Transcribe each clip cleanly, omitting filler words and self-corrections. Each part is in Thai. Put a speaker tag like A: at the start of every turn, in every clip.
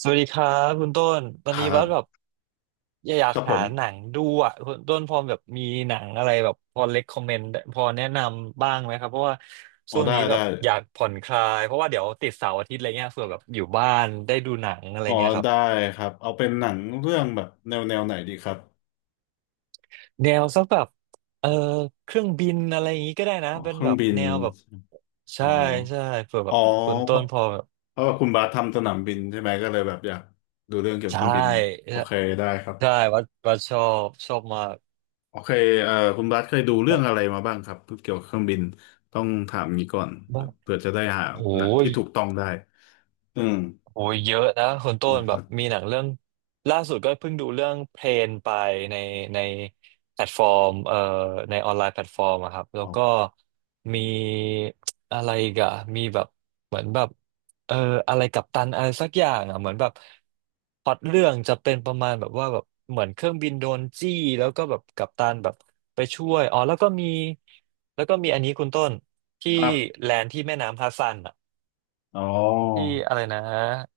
A: สวัสดีครับคุณต้น ตอ
B: ค
A: นนี้
B: รั
A: ว่า
B: บ
A: แบบอยา
B: ค
A: ก
B: รับผ
A: หา
B: ม
A: หนังดูอ่ะคุณต้นพอแบบมีหนังอะไรแบบพอเ e ็กคอมเมนต์พอแนะนำบ้างไหมครับเพราะว่า
B: อ๋อ
A: ช่วง
B: ได้
A: นี้แบ
B: ได้
A: บอยากผ่อนคลายเพราะว่าเดี๋ยวติดเสาร์อาทิตย์อะไรเงี้ยเผื่อแบบอยู่บ้านได้ดูหนังอะไร
B: อ๋อ
A: เงี้ยครับ
B: ได้ครับเอาเป็นหนังเรื่องแบบแนวไหนดีครับ
A: แนวสักแบบเออเครื่องบินอะไรอย่างงี้ก็ได้นะ
B: อ๋อ
A: เป็
B: เค
A: น
B: รื่
A: แบ
B: อง
A: บ
B: บิน
A: แนวแบบ
B: อ๋
A: ใช่
B: อ
A: ใช่เผื่อแบ
B: อ๋อ
A: บคุณ
B: เพ
A: ต้น
B: ราะ
A: พอแบบ
B: เพราะว่าคุณบาสทำสนามบินใช่ไหมก็เลยแบบอยากดูเรื่องเกี่ยวกับ
A: ใช่
B: เครื่องบินโอ
A: ใช่
B: เคได้ครับ
A: ใช่ว่าว่าชอชอบมาก
B: โอเคคุณบาสเคยดูเรื่องอะไรมาบ้างครับเกี่ยวกับเครื่องบินต้องถามงี้ก่อนแบ
A: โอ้า
B: บเผื่อจะได้หา
A: โห
B: หนังที่ถูกต้องได้อืม
A: โอ้ยเยอะนะคุณต้น
B: นะค
A: แบ
B: รั
A: บ
B: บ
A: มีหนังเรื่องล่าสุดก็เพิ่งดูเรื่องเพลนไปในในแพลตฟอร์มในออนไลน์แพลตฟอร์มอะครับแล้
B: อ๋
A: ว
B: อ
A: ก็มีอะไรอีกอะมีแบบเหมือนแบบเอ่ออะไรกัปตันอะไรสักอย่างอะเหมือนแบบพล็อตเรื่องจะเป็นประมาณแบบว่าแบบเหมือนเครื่องบินโดนจี้แล้วก็แบบกัปตันแบบไปช่วยอ๋อแล้วก็มีอันนี้คุณต้นที่
B: ครับ
A: แลนด์ที่แม่น้ำฮัดสซันอะ
B: อ๋อ
A: ที่อะไรนะ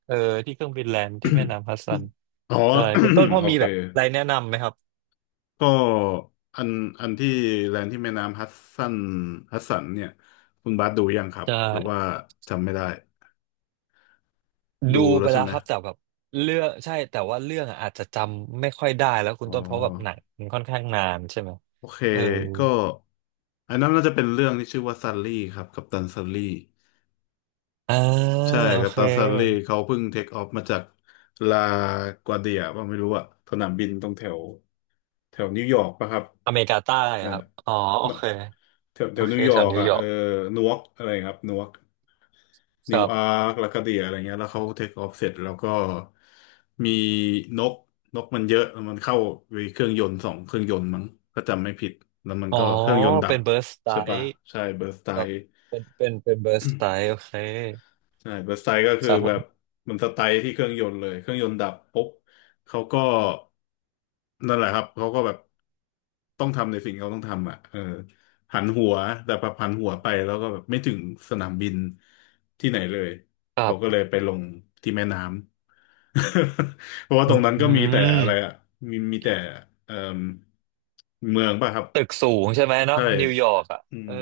A: เออที่เครื่องบินแลนด์ที่แม่ น้ำฮัดสัน
B: อ๋อ
A: ใช่คุณต้นพ อ
B: โอ
A: มี
B: เค
A: แบบอะไรแนะนำไหมครับ
B: ก็อันอันที่แลนด์ที่แม่น้ำสันฮัดสันเนี่ยคุณบาสดูยังครับ
A: จะ
B: หรือว่าจำไม่ได้ดู
A: ดู
B: แล้
A: ไป
B: วใช่
A: แล้ว
B: ไหม
A: ครับแต่แบบเรื่องใช่แต่ว่าเรื่องอะอาจจะจำไม่ค่อยได้แล้วคุณ
B: อ๋อ
A: ต้นเพราะแบบหนังมันค่อนข้างนานใช่ไหม
B: โอเค
A: เออ
B: ก็อันนั้นน่าจะเป็นเรื่องที่ชื่อว่าซันลี่ครับกัปตันซันลี่
A: อ่า
B: ใช่
A: โอ
B: กัป
A: เค
B: ตันซันลี่เขาเพิ่งเทคออฟมาจากลากวาเดียป่ะไม่รู้อะสนามบินตรงแถวแถวนิวยอร์กป่ะครับ
A: อเมริกาใต้
B: เออ
A: อะครับอ๋อโอ
B: มา
A: เค
B: แถว
A: โอ
B: แถว
A: เค
B: นิวย
A: แถ
B: อ
A: ว
B: ร์ก
A: นิว
B: อ่ะ
A: ยอ
B: เอ
A: ร์
B: อ
A: ก
B: นวกอะไรครับนวก
A: ค
B: นิว
A: รั
B: อา
A: บ
B: ร์คลาคาเดียอะไรเงี้ยแล้วเขาเทคออฟเสร็จแล้วก็มีนกนกมันเยอะแล้วมันเข้าไปเครื่องยนต์สองเครื่องยนต์มั้งถ้าจำไม่ผิดแล้วมัน
A: อ๋อ
B: ก็เครื่องยนต์ดั
A: เป็
B: บ
A: นเบิร์สไต
B: ใช่ปะ
A: ล์
B: ใช่เบิร์สไต
A: ครับเป็นเบิร์สไตล์โอเค
B: ใช่เบิร์สไตก็คื
A: ค
B: อ
A: รับผ
B: แบบ
A: ม
B: มันสไตล์ที่เครื่องยนต์เลยเครื่องยนต์ดับปุ๊บเขาก็นั่นแหละครับเขาก็แบบต้องทำในสิ่งเขาต้องทำอ่ะเออหันหัวแต่พอหันหัวไปแล้วก็แบบไม่ถึงสนามบินที่ไหนเลย
A: ครั
B: เขาก็
A: บ
B: เลยไปลงที่แม่น้ำ เพราะว่าตรงนั้น
A: อื
B: ก็มีแต่อะไรอ่ะ
A: ม
B: มีแต่เอ่มเมืองป่ะครับ
A: ตึกสูงใช่ไหมเนาะ
B: ใช่
A: นิวยอร์กอ่ะ
B: อื
A: เอ
B: ม
A: อ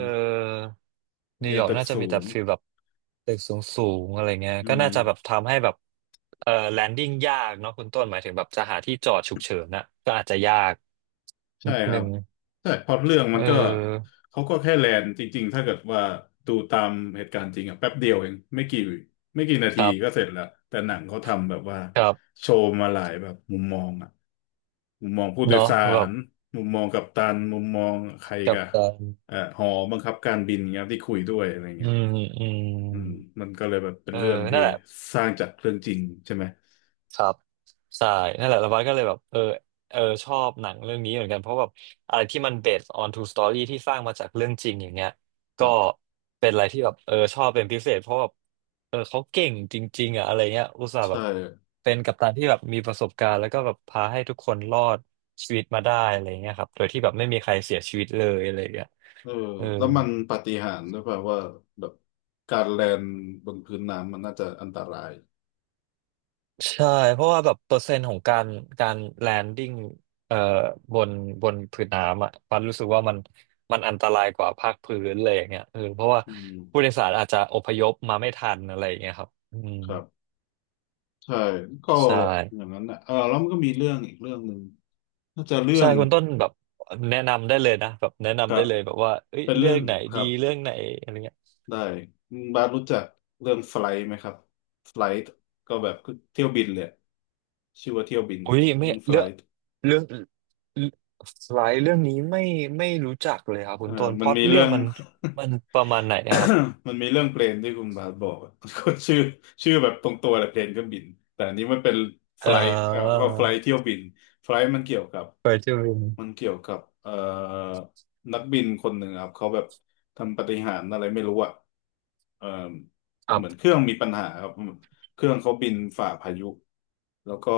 A: นิ
B: มี
A: วย
B: แต่
A: อร์ก
B: ตึก
A: น่าจะมี
B: สู
A: แต่
B: ง
A: ฟีลแบบตึกสูงสูงอะไรเงี้ย
B: อื
A: ก็
B: ม
A: น่าจะแบบทำให้แบบแลนดิ้งยากเนาะคุณต้นหมายถึงแบบจะหาที่จอดฉุกเฉินน่ะก็อาจจะยาก
B: ใช่
A: นิด
B: ครั
A: นึ
B: บ
A: ง
B: ใช่เพราะเรื่อง
A: เอ
B: มันก็
A: อ
B: เขาก็แค่แลนจริงๆถ้าเกิดว่าดูตามเหตุการณ์จริงอะแป๊บเดียวเองไม่กี่นา
A: ค
B: ที
A: รั
B: ก็เส
A: บ
B: ร็จแล้วแต่หนังเขาทำแบบว่า
A: ครับ
B: โชว์มาหลายแบบมุมมองอะมุมมองผู้โดย
A: เนาะ
B: สา
A: แบบ
B: รมุมมองกัปตันมุมมองใคร
A: กับ
B: กะ
A: การ
B: หอบังคับการบินเงี้ยที่คุยด้วยอะไร
A: อื
B: เงี้ย
A: มอื
B: อืม
A: ม
B: มันก็เลยแบบเป็น
A: เออ
B: เรื่องที่
A: นั่นแหละ
B: สร้างจากเรื่องจริงใช่ไหม
A: ครับใช่นั่นแหละแล้วบัสก็เลยแบบเออเออชอบหนังเรื่องนี้เหมือนกันเพราะแบบอะไรที่มัน based on true story ที่สร้างมาจากเรื่องจริงอย่างเงี้ย
B: ค
A: ก็
B: รับ
A: เป็นอะไรที่แบบเออชอบเป็นพิเศษเพราะแบบเออเขาเก่งจริงๆอ่ะอะไรเงี้ยอุตส่าห์แบ
B: ใช่
A: บเป็นกัปตันที่แบบมีประสบการณ์แล้วก็แบบพาให้ทุกคนรอดชีวิตมาได้อะไรเงี้ยครับโดยที่แบบไม่มีใครเสียชีวิตเลยอะไรเงี้ย
B: เออ
A: เออ
B: แล้วมันปาฏิหาริย์ด้วยเปล่าว่าแบบการแลนบนพื้นน้ำมันน่าจะอันตราย
A: ใช่เพราะว่าแบบเปอร์เซ็นต์ของการการแลนดิ้งเอ่อบนผืนน้ำอ่ะปันรู้สึกว่ามันอันตรายกว่าภาคพื้นเลยอย่างเงี้ยเออเพราะว่า
B: อื
A: ผู้โด
B: ม
A: ยสารอาจจะอพยพมาไม่ทันอะไรอย่างเงี้ยครับอืม
B: ครับใช่ก็
A: ใช่
B: อย่างนั้นนะเออแล้วมันก็มีเรื่องอีกเรื่องหนึ่งน่าจะเรื่อ
A: ใช่
B: ง
A: คุณต้นแบบแนะนำได้เลยนะแบบแนะ
B: ค
A: นำ
B: รั
A: ได้
B: บ
A: เลยแบบว่าเอ้ย
B: เป็น
A: เรื่อ
B: เรื่อ
A: ง
B: ง
A: ไหน
B: ค
A: ดี
B: รับ
A: เรื่องไหนอะไรเงี้ย
B: ได้บาสรู้จักเรื่องไฟล์ไหมครับไฟล์ก็แบบเที่ยวบินเลยชื่อว่าเที่ยวบิน
A: อุ้ยไม่
B: เรื่องไฟ
A: เรือก
B: ล์
A: เรื่องสไลด์เรื่องนี้ไม่รู้จักเลยครับคุ
B: เออ
A: ณต้นพ
B: มัน
A: ล็อต
B: มี
A: เรื่
B: เรื่
A: อ
B: อ
A: ง
B: ง
A: มันประมาณไหนอะครับ
B: มันมีเรื่องเพลนที่คุณบาสบอกอะ ก็ชื่อชื่อแบบตรงตัวแหละเพลนเครื่องบินแต่อันนี้มันเป็นไฟ
A: เออ
B: ล์ก็ไฟล์เที่ยวบินไฟล์มันเกี่ยวกับ
A: เคยทีิน
B: มันเกี่ยวกับนักบินคนหนึ่งครับเขาแบบทำปาฏิหาริย์อะไรไม่รู้อ่ะเอ่อ
A: ครั
B: เหมือนเครื่
A: บ
B: องมีปัญหาครับเครื่องเขาบินฝ่าพายุแล้วก็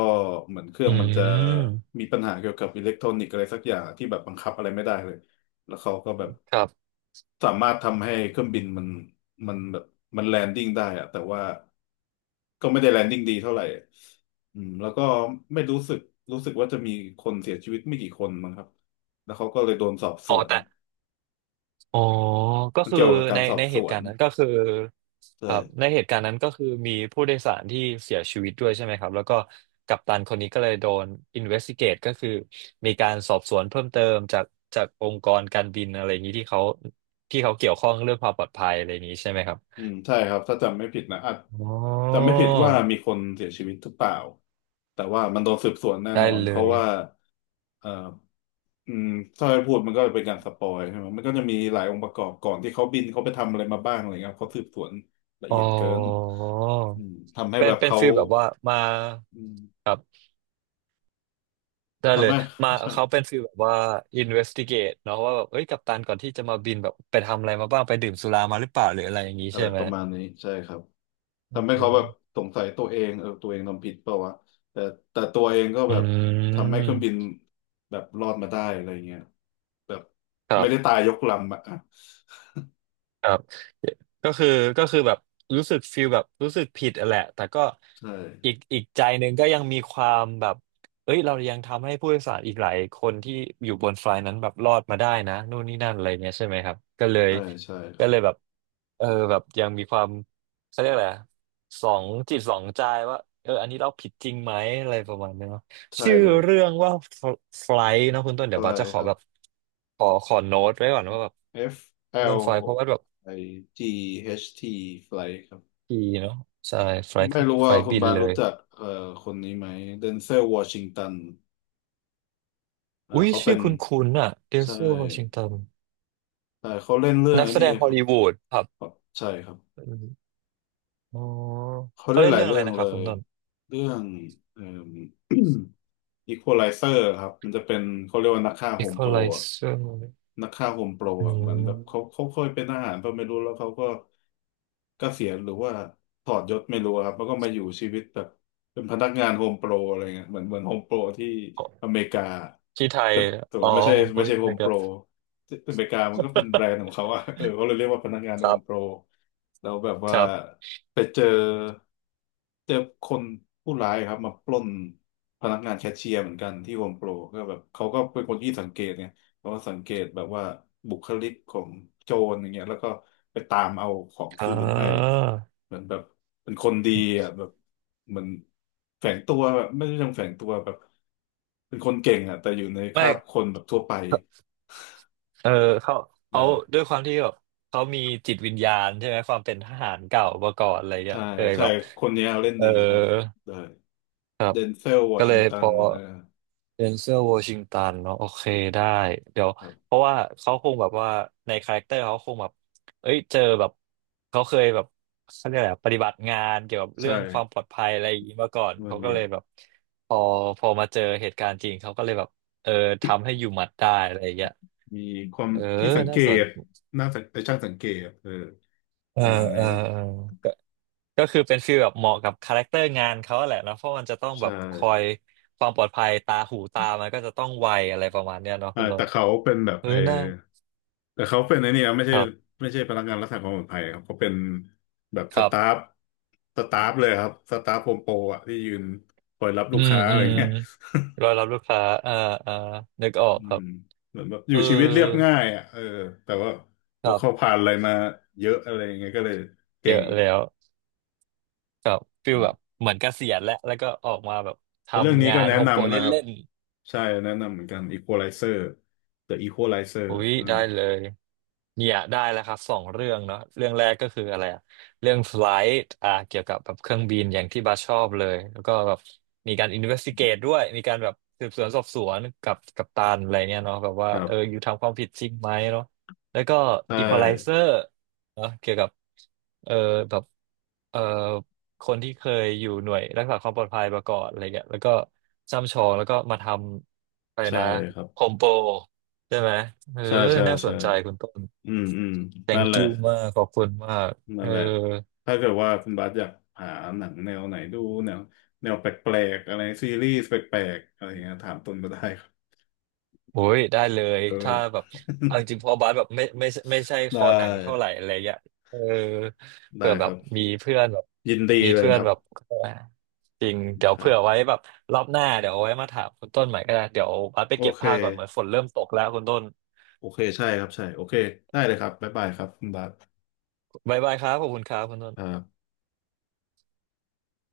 B: เหมือนเครื่อ
A: อื
B: งมันจะ
A: ม
B: มีปัญหาเกี่ยวกับอิเล็กทรอนิกส์อะไรสักอย่างที่แบบบังคับอะไรไม่ได้เลย แล้วเขาก็แบบ
A: ครับ
B: สามารถทำให้เครื่องบินมันแบบมันแลนดิ้งได้อะแต่ว่าก็ไม่ได้แลนดิ้งดีเท่าไหร่อืมแล้วก็ไม่รู้สึกรู้สึกว่าจะมีคนเสียชีวิตไม่กี่คนมั้งครับแล้วเขาก็เลยโดนสอบส
A: อ๋อ
B: วน
A: แต่อ๋อก็
B: มัน
A: คือ
B: เกี่ยวกับกา
A: ใน
B: รสอ
A: ใน
B: บส
A: เหตุ
B: ว
A: กา
B: น
A: รณ์นั้นก็คือครับ
B: ใช่
A: ในเหตุการณ์นั้นก็คือมีผู้โดยสารที่เสียชีวิตด้วยใช่ไหมครับแล้วก็กัปตันคนนี้ก็เลยโดน investigate ก็คือมีการสอบสวนเพิ่มเติมจากองค์กรการบินอะไรอย่างนี้ที่เขาเกี่ยวข้องเรื่องความปลอดภัยอะไรอย่างนี้ใช่ไหมครับ
B: อืมใช่ครับถ้าจำไม่ผิดนะอาจ
A: อ๋
B: จำไม่
A: อ
B: ผิดว่ามีคนเสียชีวิตหรือเปล่าแต่ว่ามันโดนสืบสวนแน่
A: ได้
B: นอน
A: เล
B: เพราะ
A: ย
B: ว่าเอ่ออืมถ้าให้พูดมันก็เป็นการสปอยใช่ไหมมันก็จะมีหลายองค์ประกอบก่อนที่เขาบินเขาไปทำอะไรมาบ้างอะไรเงี้ยเขาสืบสวนละ
A: อ๋อ
B: เอียดเกินทำให้
A: เป็
B: แบ
A: น
B: บ
A: เป็น
B: เขา
A: ฟีลแบบว่ามา
B: อืม
A: ครับ ได้เล
B: ทำ
A: ย
B: ให้
A: มา
B: ใช่
A: เขาเป็นฟีลแบบว่า investigate เนาะว่าแบบเอ้ยกัปตันก่อนที่จะมาบินแบบไปทำอะไรมาบ้างไปดื่มสุรามาหรือเปล่าหรืออะไรอย่างนี้
B: อะ
A: ใช่
B: ไร
A: ไห
B: ป
A: ม
B: ระมาณนี้ใช่ครับ
A: เอ
B: ทำให้เขาแบบ
A: อ
B: สงสัยตัวเองเออตัวเองทำผิดเปล่าวะแต่แต่ตัวเองก็
A: อื
B: แบบทำให้เครื่องบิน
A: ม
B: แบบรอดมาได้อะไรเงี้ยแบบ
A: ครั
B: ไม่ได้ตา
A: บ
B: ยยกลำอะอ่ะ
A: ครับก็คือแบบรู้สึกฟีลแบบรู้สึกผิดอะแหละแต่ก็
B: ใช่
A: อีกใจหนึ่งก็ยังมีความแบบเอ้ยเรายังทำให้ผู้โดยสารอีกหลายคนที่อยู่บนไฟล์นั้นแบบรอดมาได้นะนู่นนี่นั่นอะไรเงี้ยใช่ไหมครับก็เลย
B: ใช่ใช่ครับ
A: แบบเออแบบยังมีความเขาเรียกอะไรอะสองจิตสองใจว่าเอออันนี้เราผิดจริงไหมอะไรประมาณนี้เนาะ
B: ใช่
A: ชื่อ
B: เลย
A: เรื่องว่าไฟล์เนาะคุณต้นเดี๋ย
B: อะ
A: ว
B: ไร
A: บัสจะขอ
B: ครั
A: แบ
B: บ
A: บขอโน้ตไว้ก่อนว่าแบบ
B: F
A: เรื่องไฟล์เพราะ
B: L
A: ว่าแบบ
B: I G H T flight ครับ
A: ดีเนาะใช่ไฟล์
B: ไม่รู้
A: ไฟ
B: ว่า
A: ล์
B: คุณ
A: บิน
B: บาส
A: เล
B: รู้
A: ย
B: จักคนนี้ไหมเดนเซลวอชิงตันอ่า
A: อุ้ย
B: เขาเป็
A: ชื่อ
B: น
A: คุณคุณนๆอะเดน
B: ใช่
A: ซิลวอชิงตัน
B: ใช่เขาเล่นเรื่อง
A: นัก
B: ไอ้
A: แส
B: นี่
A: ดงฮ
B: ค
A: อล
B: รับ
A: ลีวูดครับ
B: ใช่ครับ
A: อมอ๋อ
B: เขา
A: เขา
B: เล่น
A: เล่
B: ห
A: น
B: ลาย
A: เรื่องอะ
B: เรื่
A: ไร
B: อง
A: นะค
B: เล
A: รับคุ
B: ย
A: ณต้น
B: เรื่องเอ่อ Equalizer ครับมันจะเป็นเขาเรียกว่านักฆ่าโฮมโปร
A: Equalizer
B: นักฆ่าโฮมโปร
A: อื
B: อ่ะเหมือนแบบเขา
A: ม
B: เขาเคยเป็นทหารก็ไม่รู้แล้วเขาก็เกษียณหรือว่าถอดยศไม่รู้อะครับแล้วก็มาอยู่ชีวิตแบบเป็นพนักงานโฮมโปรอะไรเงี้ยเหมือนโฮมโปรที่อเมริกา
A: ที่ไทย
B: แต่แต่
A: อ๋อ
B: ว่าไม่ใช่
A: ผมพู
B: ไม่
A: ด
B: ใช่โฮ
A: ไม่
B: ม
A: ค
B: โป
A: รั
B: ร
A: บ
B: ที่อเมริกามันก็เป็นแบรนด์ของเขาอะ เออเขาเลยเรียกว่าพนักงาน
A: ค
B: โฮ
A: รั
B: มโปร
A: บ
B: แล้วแบบ
A: ค
B: ว่า
A: รับ
B: ไปเจอคนผู้ร้ายครับมาปล้นพนักงานแคชเชียร์เหมือนกันที่โฮมโปรก็แบบเขาก็เป็นคนที่สังเกตไง เพราะว่าสังเกตแบบว่าบุคลิกของโจรอย่างเงี้ยแล้วก็ไปตามเอาของ
A: อ่
B: คืนให้
A: า
B: เหมือนแบบเป็นคนดีอ่ะแบบเหมือนแฝงตัวแบบไม่ใช่เชิงแฝงตัวแบบเป็นคนเก่งอ่ะแต่อยู่ในค
A: ไม่
B: ราบคนแบบทั่วไป
A: เออเขา
B: ได้
A: เขาด้วยความที่แบบเขามีจิตวิญญาณใช่ไหมความเป็นทหารเก่ามาก่อนอะไรเงี้
B: ใช่
A: ยเคย
B: ใช่
A: แบบ
B: คนเนี้ยเล่น
A: เออ
B: ดีครับได้
A: ครับ
B: เดนเซลวอ
A: ก็เล
B: ชิง
A: ย
B: ตั
A: พ
B: น
A: อ
B: เออ
A: เดนเซลวอชิงตันเนาะโอเคได้เดี๋ยว
B: ครั
A: เพ
B: บ
A: ราะว่าเขาคงแบบว่าในคาแรคเตอร์เขาคงแบบเอ้ยเจอแบบเขาเคยแบบเขาเรียกอะไรอะปฏิบัติงานเกี่ยวกับ
B: ใช่
A: เรื่องความปลอดภัยอะไรอย่างนี้มาก่อน
B: มัน
A: เขาก็
B: มี
A: เล
B: แบ
A: ย
B: บ
A: แบบพอพอมาเจอเหตุการณ์จริงเขาก็เลยแบบเออทำให้อยู่หมัดได้อะไรอย่างเงี้ย
B: มีความ
A: เออ
B: ที่สังเก
A: น่าสน
B: ตน่าสังช่างสังเกตเออ
A: เอ
B: ป
A: อ
B: ระมาณ
A: เอ
B: นี้
A: อเออก็ก็คือเป็นฟีลแบบเหมาะกับคาแรคเตอร์งานเขาแหละนะเพราะมันจะต้องแบ
B: ใช่
A: บคอยความปลอดภัยตาหูตามันก็จะต้องไวอะไรประมาณเนี้ยเนาะ
B: อ่า
A: คุณต้
B: แต่
A: น
B: เขาเป็นแบบ
A: เออ
B: เออ
A: น่า
B: แต่เขาเป็นไอ้นี่นะไม่
A: ค
B: ใช่
A: รับ
B: ไม่ใช่พนักงานรักษาความปลอดภัยครับเขาเป็นแบบ
A: ค
B: ส
A: รับ
B: ตาฟเลยครับสตาฟโฮมโปรอะที่ยืนคอยรับลู
A: อื
B: ก
A: ม
B: ค้าอะ
A: อื
B: ไร
A: ม
B: เงี้ย
A: รอ รับลูกค้า อ่าอ่านึกออก
B: อื
A: ครั
B: ม
A: บ
B: เหมือนแบบอ
A: เอ
B: ยู่
A: อ
B: ชีวิตเรียบง่ายอ่ะเออแต่ว่า
A: ค
B: เขา
A: รั
B: เขา
A: บ
B: ผ่านอะไรมาเยอะอะไรอย่างเงี้ยก็เลย
A: เย
B: เก่ง
A: อะแล้วครับฟีล
B: อื
A: แบบ
B: ม
A: เหมือนเกษียณแล้วแล้วก็ออกมาแบบ ท
B: แต่เรื่อง
A: ำ
B: นี้
A: งา
B: ก็
A: น
B: แนะ
A: โฮมโปร
B: นำ
A: เ
B: นะครับ
A: ล่นๆ
B: ใช่แนะนำเหมือนกัน Equalizer The Equalizer
A: อุ๊ย
B: อืม
A: ได้เลยเนี่ยได้แล้วครับสองเรื่องเนาะเรื่องแรกก็คืออะไรอะเรื่องไฟลท์อ่าเกี่ยวกับแบบเครื่องบินอย่างที่บาสชอบเลยแล้วก็แบบมีการอินเวสติเกตด้วยมีการแบบสืบสวนสอบสวนกับกัปตันอะไรเนี่ยเนาะแบบว่า
B: ครั
A: เออ
B: บ
A: อยู่ทำความผิดจริงไหมเนาะแล้วก็
B: ใช่
A: อีควอไลเซอร์เนาะเกี่ยวกับเออแบบเออคนที่เคยอยู่หน่วยรักษาความปลอดภัยมาก่อนอะไรเงี้ยแล้วก็ช่ำชองแล้วก็มาทำอะไร
B: ใช่
A: นะ
B: ครับ
A: โฮมโปร ใช่ไหมเออ
B: ใช่ใช่
A: น่าส
B: ใช่
A: นใจคุณต้น
B: อืมอืมนั่น
A: thank
B: แหละ
A: you มากขอบคุณมาก
B: นั่
A: เอ
B: น
A: อ
B: แหละถ้าเกิดว่าคุณบาสอยากหาหนังแนวไหนดูแนวแนวแปลกๆอะไรซีรีส์แปลกๆอะไรอย่างเงี้ยถามตุนมาได้ครับ
A: โอ้ยได้เลย
B: เออ
A: ถ้าแบบเอา จริงๆเพอบาสแบบไม่ใช่ค
B: ได
A: อหนังเท่าไห
B: ้
A: ร่อะไรเงี้ยเออ
B: ได้
A: เผื่อแบ
B: ค
A: บ
B: รับ
A: มีเพื่อนแบบ
B: ยินดี
A: มี
B: เลย
A: เพื่อ
B: ค
A: น
B: รับ
A: แบบจริงเดี๋ย
B: ค
A: ว
B: รั
A: เผื่
B: บ
A: อไว้แบบรอบหน้าเดี๋ยวเอาไว้มาถามคุณต้นใหม่ก็ได้เดี๋ยวบาสไป
B: โอ
A: เก็บ
B: เค
A: ผ้าก่อนเหมือนฝนเริ่มตกแล้วคุณต้น
B: โอเคใช่ครับใช่โอเคได้เลยครับบ๊ายบายครับคุณบาส
A: บ๊ายบายครับขอบคุณครับคุณต้
B: ครั
A: น
B: บ